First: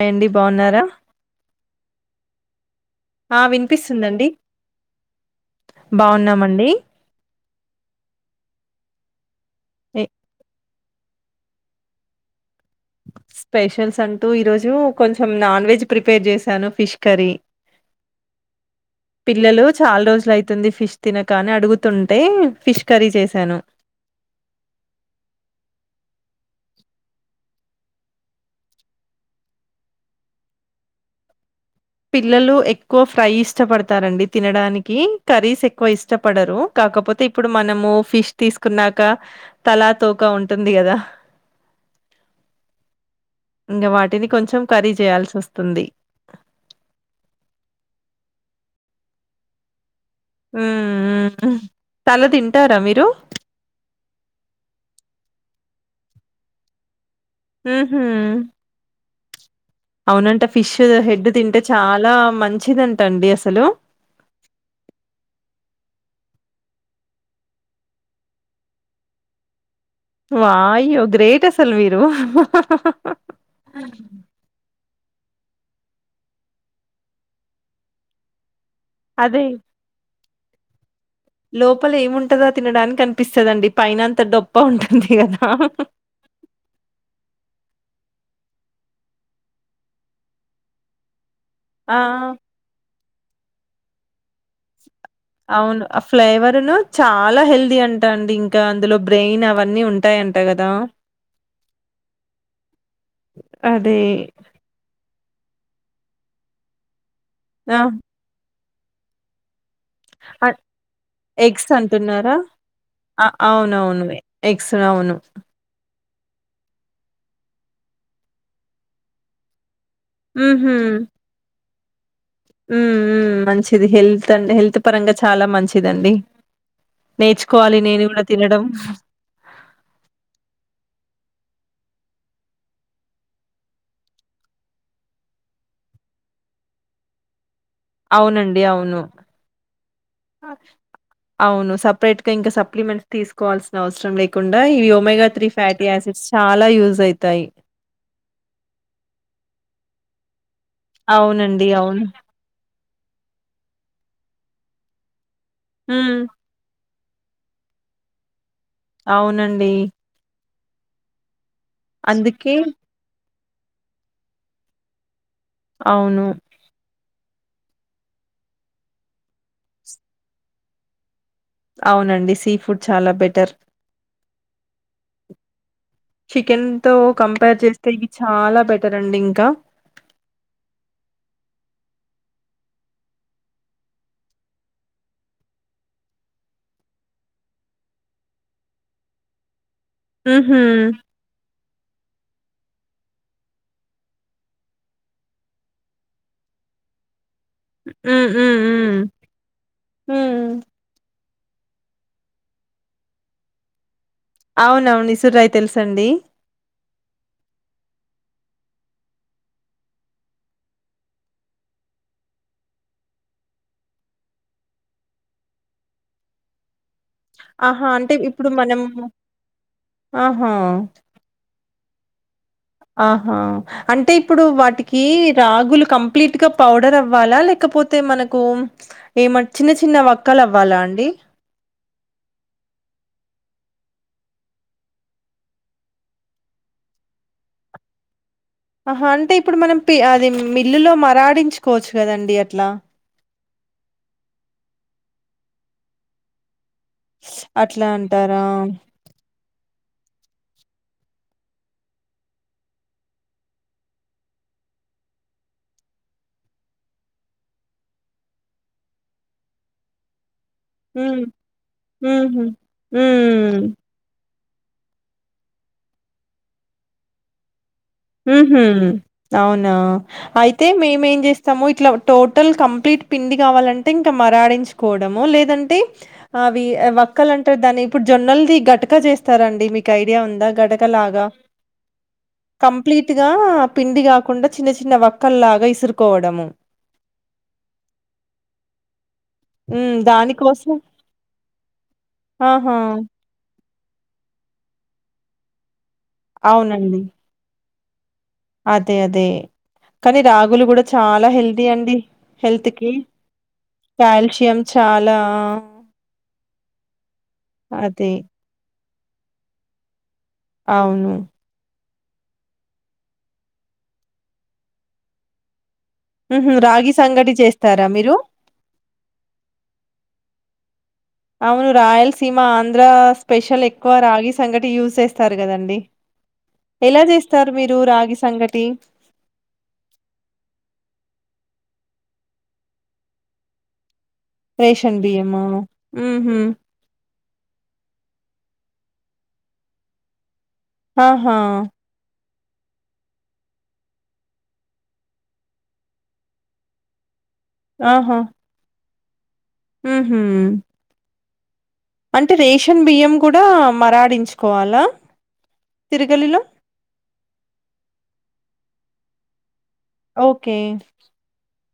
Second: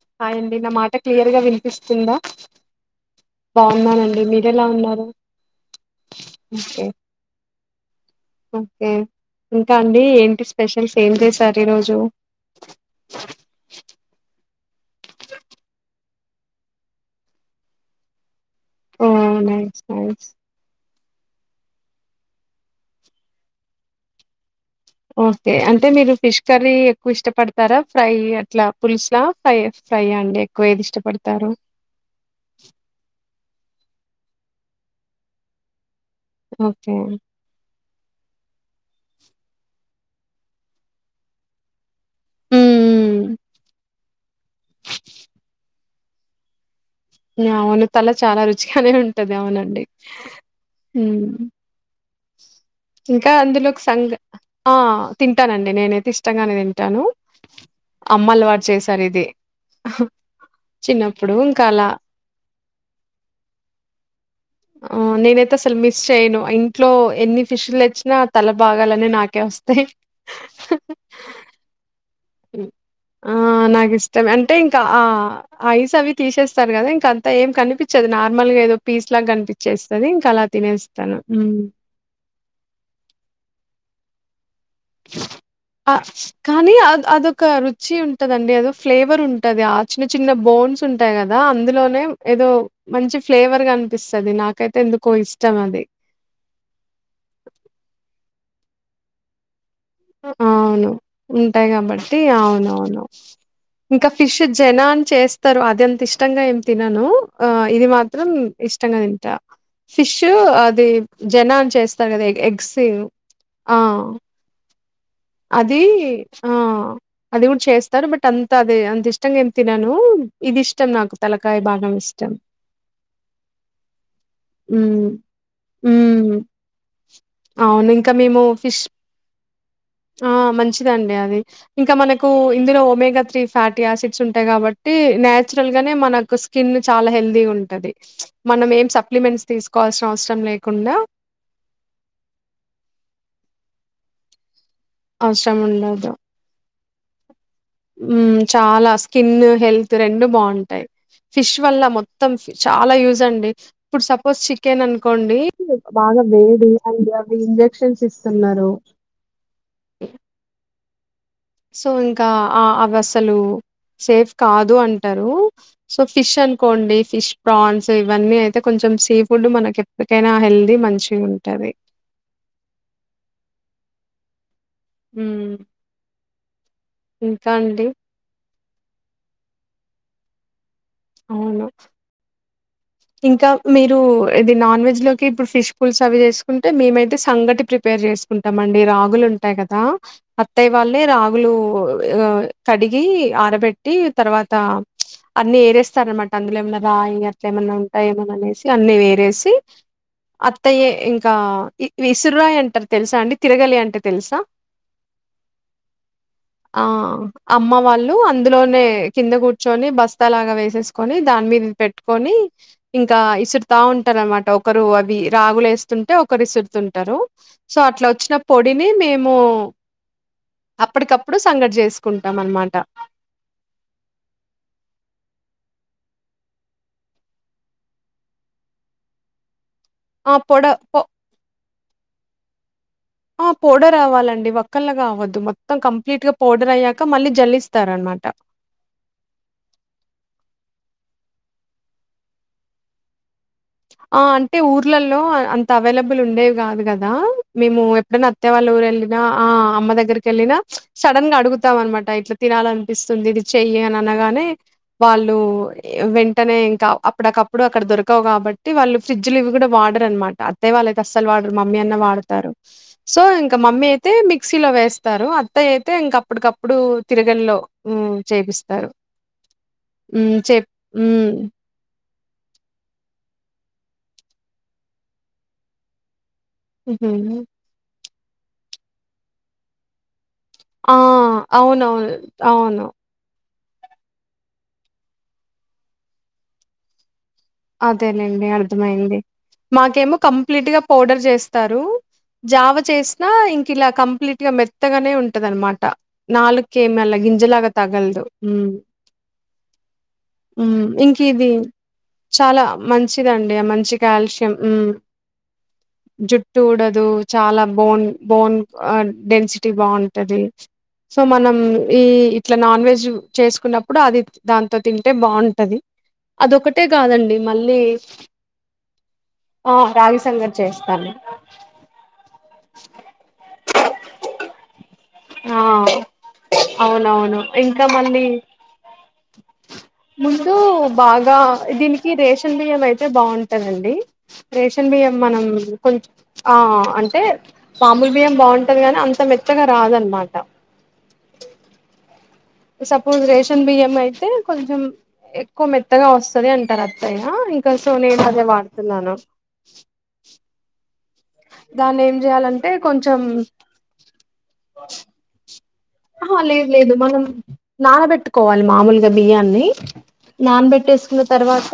Hi అండి హాండి నా బాగున్నారా మాట క్లియర్గా వినిపిస్తుందా ఆ బాగున్నానండి వినిపిస్తుందండి మీరు ఎలా ఉన్నారు బాగున్నామండి ఓకే ఓకే ఇంకా అండి ఏ- ఏంటిస్ స్పెషల్స్ ఎం చేసారు ఈ రోజు స్పెషల్స్ అంటూ ఈరోజు కొంచెం నాన్ వెజ్ ప్రిపేర్ చేశాను ఫిష్ కర్రీ ఓ పిల్లలు నైస్ చాలా నైస్ రోజులు అవుతుంది ఫిష్ తినకని అడుగుతుంటే ఫిష్ కర్రీ చేశాను ఓకే అంటే మీరు ఫిష్ కర్రీ ఎక్కువ ఇష్టపడతారా ఫ్రై అట్లా పులుసు ఫ్రై ఫ్రై అండి ఎక్కువ ఏది ఇష్టపడతారు పిల్లలు ఎక్కువ ఫ్రై ఇస్ ఇష్టపడతారండి తినడానికి కర్రీస్ ఎక్కువ ఇష్ట ఇష్టపడరు ఓకే కాకపోతే ఇప్పుడు మనము ఫిష్ తీసుకున్నాక తలా తోకా ఉంటుంది కదా మ్మ్ ఇంకా వాటిని కొంచెం కర్రీ చేయాల్సి వస్తుంది అవును తల చాలా రుచిగానే ఉంటది అవునండి హుమ్ మ్మ్. తల తింటారా మీరు ఆ తింటానండి నేనైతే ఇష్టంగానే తింటాను అమ్మ మ్హూ. అల్వట్ చేసారు ఇది అవునంట ఫిష్ హెడ్ చిన్నప్పుడు తింటే ఇంకా అలా చాలా మంచిదంట అండి అసలు చెయిను ఐన్ ఇంట్లో ఎన్ని ఫిషులు తేచ్చినా తల బాగాలు అన్ని నాకే వస్తాయి వా అయ్యో గ్రేట్ అసలు మీరు ఆ నాకు ఇష్టం అంటే ఇంకా ఆ ఐస్ అవి తీసేస్తారు కదా ఇంక అంత ఏం కనిపించది నార్మల్ గా ఏదో పీస్ లాగా అదే కనిపించేస్తుంది తలా తినెస్ లోపల ఏముంటదో తినడానికి అనిపిస్తదండి పైనం డబ్ ఆ కానీ అ అదొక రుచి ఉంటది ఆండి అదో ఫ్లేవర్ ఉంటది ఆ చిన్న చిన్న బోన్స్ ఉంటాయి కదా కదా ఆ! అందులోనే ఏదో మంచి ఫ్లేవర్ కనిపిస్తది నాకు అవును ఆ ఫ్లేవరులో చాలా హెల్దీ అంటాండి ఇంకా అందులో బ్రెయిన్ అవ అవును ఉంటాయి కాబట్టి అవునవును అదే. ఇంకా ఫిష్ జనాని చేస్తే స్తారు అది అంత ఇష్టంగా ఏం తినను ఆ ఇది మాత్రం ఇష్టంగా తింటా ఫిష్ అట్ అది జనా ఎగ్స్ అని చేస్తారు కదా అంటున్నారా? ఎగ్స్ అ ఆ అవునవును. ఎగ్స్ అవును. అది ఆ అది కూడా చేస్తారు బట్ అంత అది అంత ఇష్టంగా ఏం తిన నను నాకు ఇది ఇష్టం నాకు తలకాయ బాగా నమస్తే ఉ ఉ మంచిది హెల్త్ అండి హెల్త్ ఉమ్ పరంగా చాలా మంచిదండి ఉమ్ నేర్చుకోవాలి అవును నేను ఇంకా కూడా మేము తినడం ఫిష్ ఆ మంచిదండి అది ఇంకా మనకు ఇందులో ఒమేగా త్రీ ఫ్యాటీ యాసిడ్స్ ఉంటాయి కాబట్టి నాచురల్ గానే మనకు స్కిన్ చాలా హెల్దీగా ఉంటుం అవునండి అవును తీసుకోవాల్సిన అవసరం లేకుండా అవును సపరేటుగా ఇంకా సప్లిమెంట్ తీ కోవాల్సిన అవసరం లేకుం డా ఇ ఒమెగా త్రీ అవసరం ఫ్యాటీ ఆసిడ్స్ చాలా యూజ్ సైతాయి ఉం చాలా స్కిన్ హెల్త్ రెండు బాగుంటా టై ఫిష్ అవునండి వల్ల అవును మొత్తం ఫి చాలా యూజ్ అండి ఇప్పుడు సపోజ్ చికెన్ అనుకోండి భాగ హ్మ్ వేడి అండ్ అవి ఇంజెక్షన్స్ ఇస్తున్నారు అవునండి సో ఇంకా అందుకే ఆ అవసలు సేఫ్ కాదు అంటా రు సో అవును ఫిష్ అన్కోండి ఫిష్ ప్రాన్స్ ఇవన్నీ అయితే కొంచెం సీ ఫుడ్ మనకి ఎప్పటికైనా హెల్దీ మంచిగు అవునండి సీ ఫుడ్ చాలా బెటర్ ఉమ్ చికెన్ తో కంపార్ చేస్తే ఇది చాలా బెటర్ అండి ఇంకా అవును ఇంకా మీరు ఇది నాన్ వెజ్ లోకి ఇప్పుడు ఫిష్ పులిసు అవి చేసుకుంటే మేమైతే సంగటి ప్రిపేర్ చేసుకుంటాం. అండి రాగులు ఉంటాయి క దా ఉహూ అత్తయ్య వాళ్ళే రాగులు కడిగి ఆరబెట్టి తర్వాత అన్ని ఏరేస్తారన్నమాట అందులో ఏమన్నా రాయి అట్లే ఏమన్నా హ్మ్ ఏమన్న హ్మ్ వేసి అన్ని హ్మ్ వేరేసి హ్మ్ అత్తయ్య ఇం కా ఇ విసుర్రాయి అంటారు తెలుసా అండి తిరగలి అంటే తెలుసా అవునవును విసుర్రాయి తెలుసండి ఆ అమ్మ వాళ్ళు అందులోనే కింద కూర్చొని బస్తాలాగా వేసేసుకొని దాని మీద పెట్టుకొని ఇంకా ఇసురుతా ఉంటారు అన్నమాట ఒకరు అవి రాగులే వేస్తుంటే ఒకరు ఇసురుతు టారు సో ఆహా అట్లా అంటే వచ్చిన ఇప్పుడు మనం పొడిని మేము ఆహా అప్పటికప్పుడు సంగటి చేసుకు ఆహా అంటే ఇప్పుడు వాటికి రాగులు కంప్లీట్ గా పౌడర్ అవ్వాలా లేకపోతే మనకు ఏమం చిన్న చిన్న ఆ వక్కలు పొడ అవ్వాలా పొ అండి ఆ పౌడర్ అవాలండి వక్కల్ల కావద్దు మొత్తం కంప్లీట్ గా పౌడర్ అయ్యాక మళ్ళీ జల్లిస్తారు అనమాట ఆహా అంటే ఇప్పుడు మనం పి అది మిల్లులో మరాడించుకోవచ్చు కదండి అట్లా ఆ అంటే ఊర్లలో అంత అవేలబుల్ ఉండేవి కాదు కదా మేము అట్లా ఎప్పుడైనా అంటారా? అత్తయ్య వాళ్ళ ఊరు వెళ్ళినా ఆ అమ్మ దగ్గ దగ్గరికి వెళ్ళినా సడన్ గా అడుగుతాం అన్నమాట ఇట్లా తినాలనిపిస్తుంది. ఇది చెయ్యి అని అనగానే వాళ్ళు వెంటనే ఇంకా అప్పుడకప్పుడు అక్కడ దొరకవు కాబట్టి. వాళ్ళు ఫ్రిడ్జులు ఇవి కూడా వాడరు అన్నమాట. అరె వాళ్ళ అయితే హ్మ్. అస్సలు వాడరు. మమ్మీ అన్న హుహు. వాడతారు. సో ఇంకా హ్మ్. మమ్మీ అయితే మీకు మిక్సీ లో వేస్తారు అత్తయ్య అయితే ఇంక అప్పుటికప్పుడు తిరగలిలో ఉహు అవునా హ్మ్. అయితే చెప్ మేమేం హ్మ్. చేస్తాము ఇట్లా. టోటల్ కంప్లీట్ పిండి కావాలంటే ఇంకా మరాడించుకోవడము లేదంటే. అవి హుహు. వక్కలు అంటారు. దాని ఇప్పుడు జొన్నల్ది గట్క చేస్తారండి. మీకు ఐడియా ఉందా. గటకలాగా. ఆహ్ అవునవును ఆహ్. కంప్లీట్ గా. పిండి కాకుండా చిన్న చిన్న వక్కల్లాగా ఇసురుకోవడము. హ్మ్. మాకేమో కంప్లీట్ దానికోసం గా పౌడర్ చేస్తారు. జావ ఆహా! చేసిన ఇంక ఇలా కంప్లీట్ గా మెత్తగానే ఉంటది అన్నమాట. అవునండి. నాలుకేమల్ల గింజలాగా. తగలదు. హ్మ్. అదే అదే కానీ రాగులు కూడా హ్మ్. ఇంక చాలా ఇది హెల్దీ అండి. చాలా హెల్త్‌కి మంచిదండి మంచి కాల్షియం ఉమ్ చాలా ఆ! జుట్టు ఉడదు చాలా బోన్ అదే. బోన్. ఆహ్ డెన్సిటీ బావుం. తది అవును. సో మనం. ఈ ఇట్లా నాన్ వెజ్ చేసుకున్నప్పుడు అది దాంతో తింటే బాగుంటది. ఉహు రాగి. సంగటి కాదండి మళ్ళి చేస్తారా మీరు? ఆహ్ రాగిసంగట్. [unintelligible] చేయ్. అవును రాయలసీమ. ఆంధ్ర స్పెషల్ ఎక్కువ రాగి సంగటి యూజ్ చేస్త. ఆ ఎలా అవునవును చేస్తారు మీరు ఇంకా రాగి మళ్ళీ సంగటి. ముందు బాగా దీనికి రేషన్ బియ్యం అయితే బాగుంటదండి. రేషన్ బియ్యం మనం కొంచం హుహు. ఆహ్ అంటే. మాముూలు బియ్యం బాగుంటది గానీ అంత మెత్తగా రాదనమాట. ఆహా. సపోజ్ రేషన్ బియ్యం అయితే కొంచెం ఎక్కువ మెత్తగా వస్తది అంటారు అత్తయ్య. ఇంకా సో నేను అదే వాడుత. తున్నాను. ఉమ్ హు దాన్ని ఏం అంటే చేయాలంటే రేషన్ బియ్యం కొంచెం కూడా మరాడించుకోవాలా ఆ తిరగలిలో? లేదు లేదు మనం నానబెట్టు కోవాలి మామూలుగా బియ్యాన్ని ఓకే. నాన్ బెట్ట వేసుకున్న తర్వాత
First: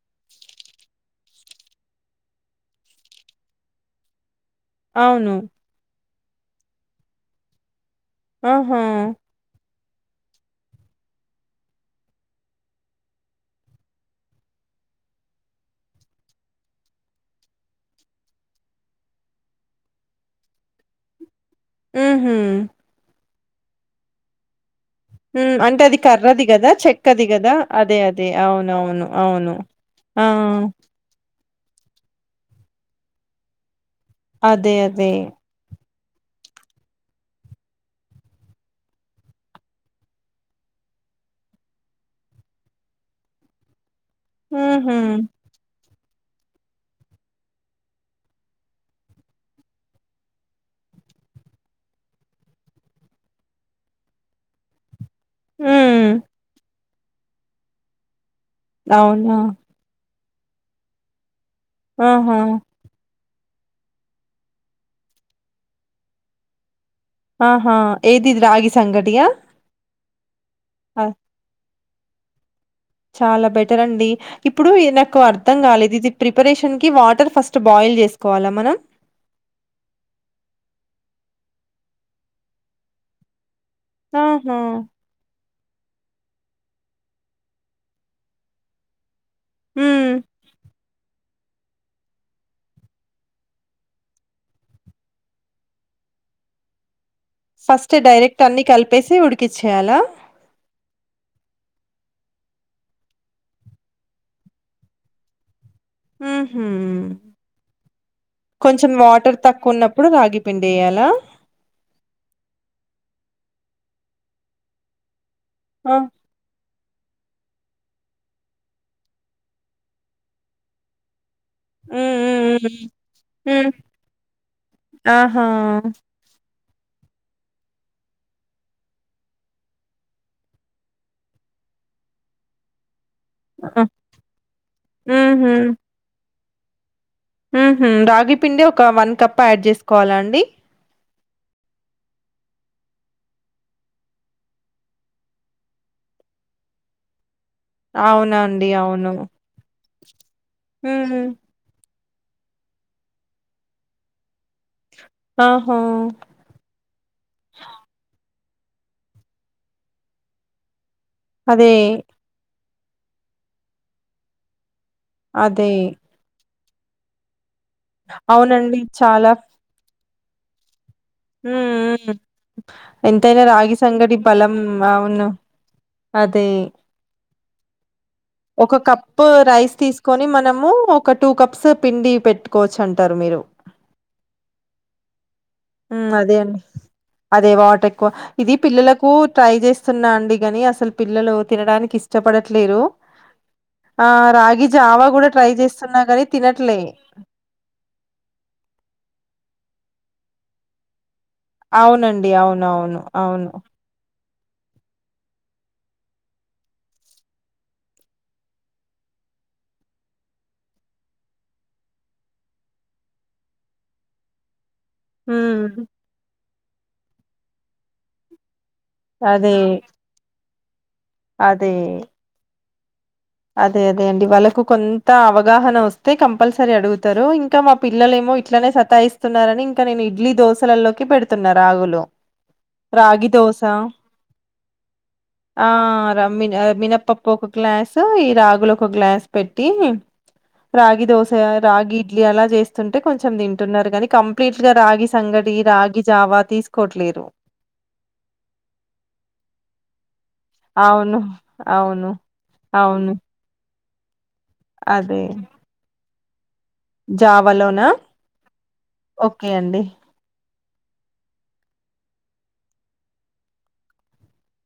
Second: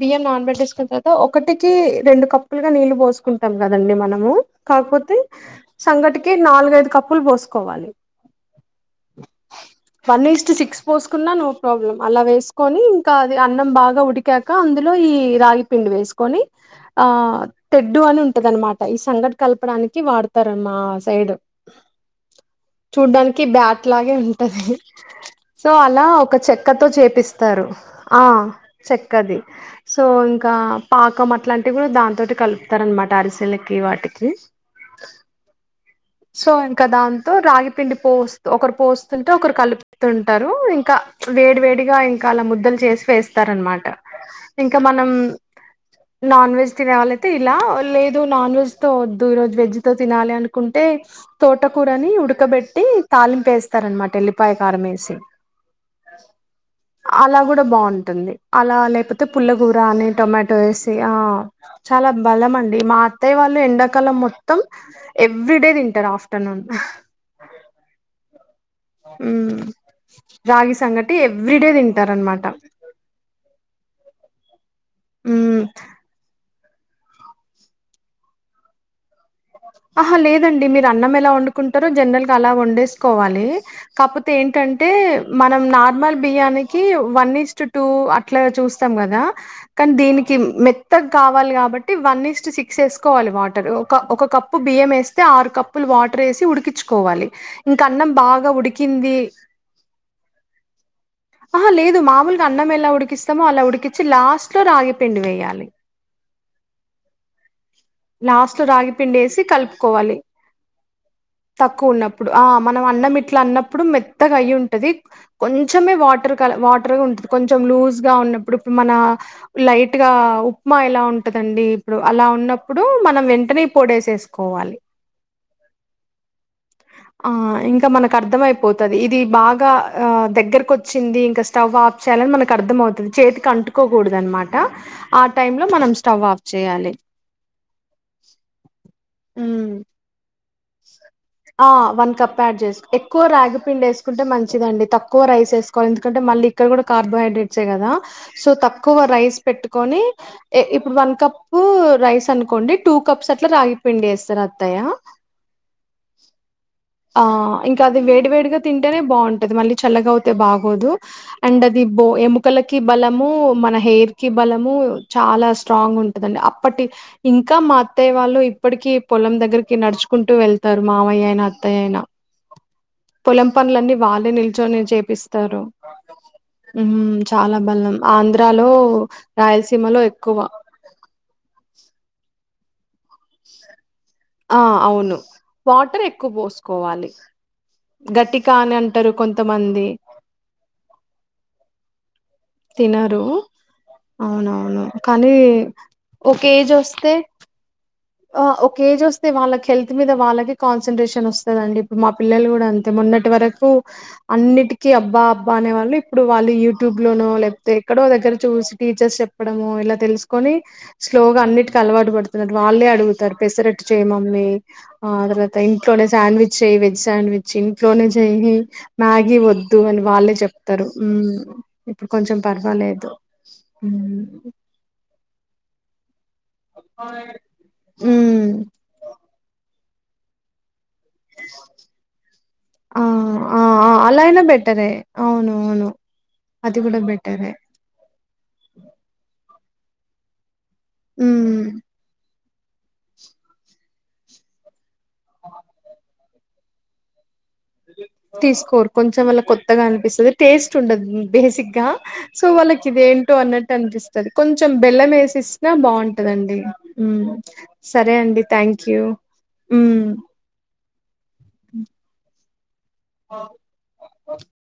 బియ్యం నాన్ బెట్ ఎసుకున్న తర్వాత ఒకటికి రెండు కప్పులుగా నీళ్లు పోసుకుంటాం కదండి మనము కాకపోతే అవును. సంగటి తెనాలుగైదు కప్పులు పోసుకోవాలి ఆహా వన్ ఈస్ట్ సిక్స్ పోసుకున్నా నో ప్రాబ్లం అలా వేసుకొని ఇంకా అది అన్నం బాగా ఉడికాక అందులో ఈ రాగి పిండి వేసుకొని ఆ తెడ్డు అని ఉంటది అనమాట ఈ సంగటి కలపడానికి వాడతారు మా సైడ్ ఉహుమ్ చూడ్డానికి బ్యాట్ లాగే ఉంటది హ్మ్. సో అంటే అది అలా ఒక కర్రది గదా! చెక్కతో చెక్కది గదా! చేపిస్తారు అదే. ఆ అదే. అవునవును. చెక్కది అవును. సో ఆ! ఇంకా పాకం అట్లాంటి ఇవి కూడా దాంతోటి కలుపుతారు అనమాట అరిసెలకి వాటికి అదే అదే సో ఇంకా దాంతో రాగి పిండి పోస్త ఒకరు పోస్తుంటే ఒకరు కలుపుతుంటారు ఇంకా వేడి వేడిగా ఇంకా అలా ముద్దలు చేసి వేస్తారు అనమాట ఇంకా హుహు. మనం నాన్ వెజ్ తినాలయితే ఇలా లేదు నాన్ వెజ్ తో వద్దు ఈరోజు వెజ్ తో తినాలి అనుకుంటే తోటకూరని ఉడకబెట్ తాలింపు వేస్తార అనమాట ఎల్లిపాయ కారం వేసి హ అలా కూడా బాగుంటుంది అలా లేకపోతే అవునా! పుల్ల కూర అని టొమాటో [unintelligible] చాలా ఆహా! బలం అండి మా అత్తయ్య వాళ్ లో ఎండాకాలం మొత్తం ఎవ్రీడే తింటారు ఆఫ్టర్నూన్ ఆహా ఏది ఇది రాగి సంగటి యా రాగి సంగటి ఎవ్రీడే తిన్ టారన్మాట చాలా బెటర్ అండి ఇప్ ప్పుడు ఇది నాకు అర్థం మ్మ్ కాలేదు ఇది ప్రిపరేష్ టం కి వాటర్ ఫస్ట్ బాయిల్ చేసుకోవాలా మనం ఆహా లేదండి మీరు అన్నం ఎలా వండుకుంటారో జనరల్ గా అలా వండేసుకోవాలి కాపోతే ఆహా! ఏంటంటే మనం నార్మల్ బియ్యనికి వన్ ఈస్ట్ టూ అట్లా చూస్తాం కదా క హ్మ్. దనికి మె త్త కావాలి కాబట్టి వన్ ఇస్ట్ సిక్స్ వేసుకోవాలి వాటర్ ఒక ఒక కప్పు బియ్యం వేస్తే ఆరు కప్పులు వాటర్ వేసి ఉడికించుకోవాలి ఇంక ఫస్ట్ అన్నం డైరెక్ట్ బాగా అన్నిీ కలిపేసి ఉడికింది ఉడికిచ్చేయాలా ఆహా లేదు మామూలుగా అన్నం ఎలా ఉడికిస్తామో అలా ఉడికించిి లాస్ట్ లో రాగి పిండి వేయాలి హ హ లాస్ట్ లో రాగి పిండి వేసి ఉన్నప్పుడు కలుపుకోవాలి రాగి పిండి ఎయ్యాలా తక్కువ ఉన్నప్పుడు ఆ మనం అన్నమిట్ల అన్న అప్పుడు మెత్తగా అయి ఉంటది కొంచమే ఆ వాటర్ కల వాట గా ఉంటంది కొంచం లూజ్ గా ఉన్నప్పుడు ఇప్పుడు మన లైట్ గా ఉప్మా ఎలా ఉంట ఉంటదండి ఇప్పుడు అలా ఉన్న ఉమ్ ఇప్పుడు మనం వెంటనే పొడేసేసుకోవాలి ఆహా ఆ ఇంకా మనకు అర్థం అయిపోతుది ఇది బాగా ఆ దగ్గరకు వచ్చింది ఇంకా స్టవ్ ఆఫ్ చేయాలని మనకు అర్థంమవుతుది చేతికి అంటుకోకూడదు అనమాట ఆ టై ఉహు లో మనం స్టవ్ ఆఫ చేయాలి రాగి పిండి ఒక వన్ కప్ యాడ్ ఉమ్ చేసుకోవాలా అండి ఆ వన్ కప్ యాడ్ చేసు ఎక్కువ రాగిపిిండి వేసుకుంటే మంచిదండి తక్కువ రైస్ వేసుకోవాలి ఎందుకంటే మళ్ళీ ఇక్కడ కూడా కార్బోహైడ్రేట్ అవునా అండి క అవును రై పెట్ ఇ ఉహు క అనుకోండి టూ కప్స్ అట్లా రాగి పిండి వేస్తారు అత్తయ్య ఆహా ఆ ఇంకా అది వేడి వేడిగా తింటేనే బాగుంటది మళ్ళీ చల్లగా అవుతే బాగోదు అండ్ అదే అదిబ ఏముకల్ కి బలము మన హెయిర్ కి బలము చాలా అదే స్ట్రాంగ్ ఉంటుందండి ప్పట్టి ఇంకా ఇంకా మా అత్తయ్యళ్ళు అవునండి ఇప్పటికీ చాలా పొలం దగ్గరికి నడుచు కుంటూ వెళ్తారు మామయ్య అయి అత్తయయినా ఉమ్ ఎంతైనా పొలం రాగి పనులన్న సంగటి వాళ్ళే బలం నిల్చొని అవును చేపిస్తారు అదే చాలా బలం ఆంధ్రాలో ఒక కప్పు రైస్ రాయలసీమలో తీసుకొని ఎక్కువ మనము ఒక టూ కప్స్ పిండి పెట్టు కోచండి ఆ అవును వాటర్ హ్మ్ ఎక్కువ అదే అండి పోసుకోవాలి అదే వాటర్ గట్టికా ఇది అని పిల్లలకు అంటారు ట్రై కొంతమంది చేస్తున్నా అండి కాని అసలు పిల్లలు తినడా నికిస్ చెప్పడట్లేరు తినరు ఆ రాగి అవునవును జావా కూడా కానీ ట్రై చేస్తున్నా కానీ ఒక ఏజ్ తినట్లే వస్తే ఒక ఏజ్ వస్తే వాళ్ళకి హెల్త్ మీద వాళ్ళకి కాన్సన్ట్రేషన్ వస్త వస్తదండి ఇప్పుడు మా అవునండి పిల్లలు కూడా అంతే అవునవును మొన్నటి అవును వరకు అన్నిటికిీ అబ్బా అబ్బా అనే వాళ్ళు ఇప్పుడు వాళ్ళు యూట్యూబ్ లోనో లేకపోతే ఎక్కడో దగ్గర చూసి టీచర్స్ చెప్పడము ఇలా తెలుసుకొని స్లోగా అన్నిటికి అలవాటు పడుతున్నారు వాళ్ళే అడుగుతారు పెసరట్టు చేయి మమ్మీ ఆ తర్వాత హ్మ్ ఇంట్లోనే సాండ్విచ్ చెయి వెజ్ సాాండ్విచ్ ఇంట్లోనే చేయి మ్యాగీ అదే వద్దు అని వాళ్ళే చెప్తారు తారు అదే ఇప్పుడు కొంచెం ప లేదు అదే అదే అండి వాళ్ళకు కొంత అవగాహన వస్ తే కంపల్సరీ అడుగుతారు ఇంకా మా పిల్లలు ఏమో ఉమ్ ఇట్లనే సతాయిస్తున్నారనిం ఇక నేను ఇడ్లీ దోసలల్లో కి పెడుతున్న రాగులు రాగి దోశ అదే ఆ మిన మినపప్పు ఒక బెటరే గ్లాసు ఈ రాగులు ఒక గ్లాస్ పెట్ [unintelligible] రాగి దోశ మ్మ్ రాగి ఇడ్లీ అలా చే ంటే కొంచెం తింటున్నారు కానీ కంప్లీట్ గా రాగి సంగటి రాగిజావా తీసుకోవట్లేరు తీసుకోరు కొంచెం అళ్లా కొత్తగా అనిపిస్తది టేస్ట్ అవును ఉండదు బేసిక్ గా అవును సో వాళ్ళకి అవును ఇదేంటో అన్నట్టు త [unintelligible] కొంచెం బెల్లం అదే వేసిచ్చిన బాగుంటుంది దండి జావాలోనా సరే అండి థ్యాంక్ యూ ఓకే ఊ అండి అ [unintelligible]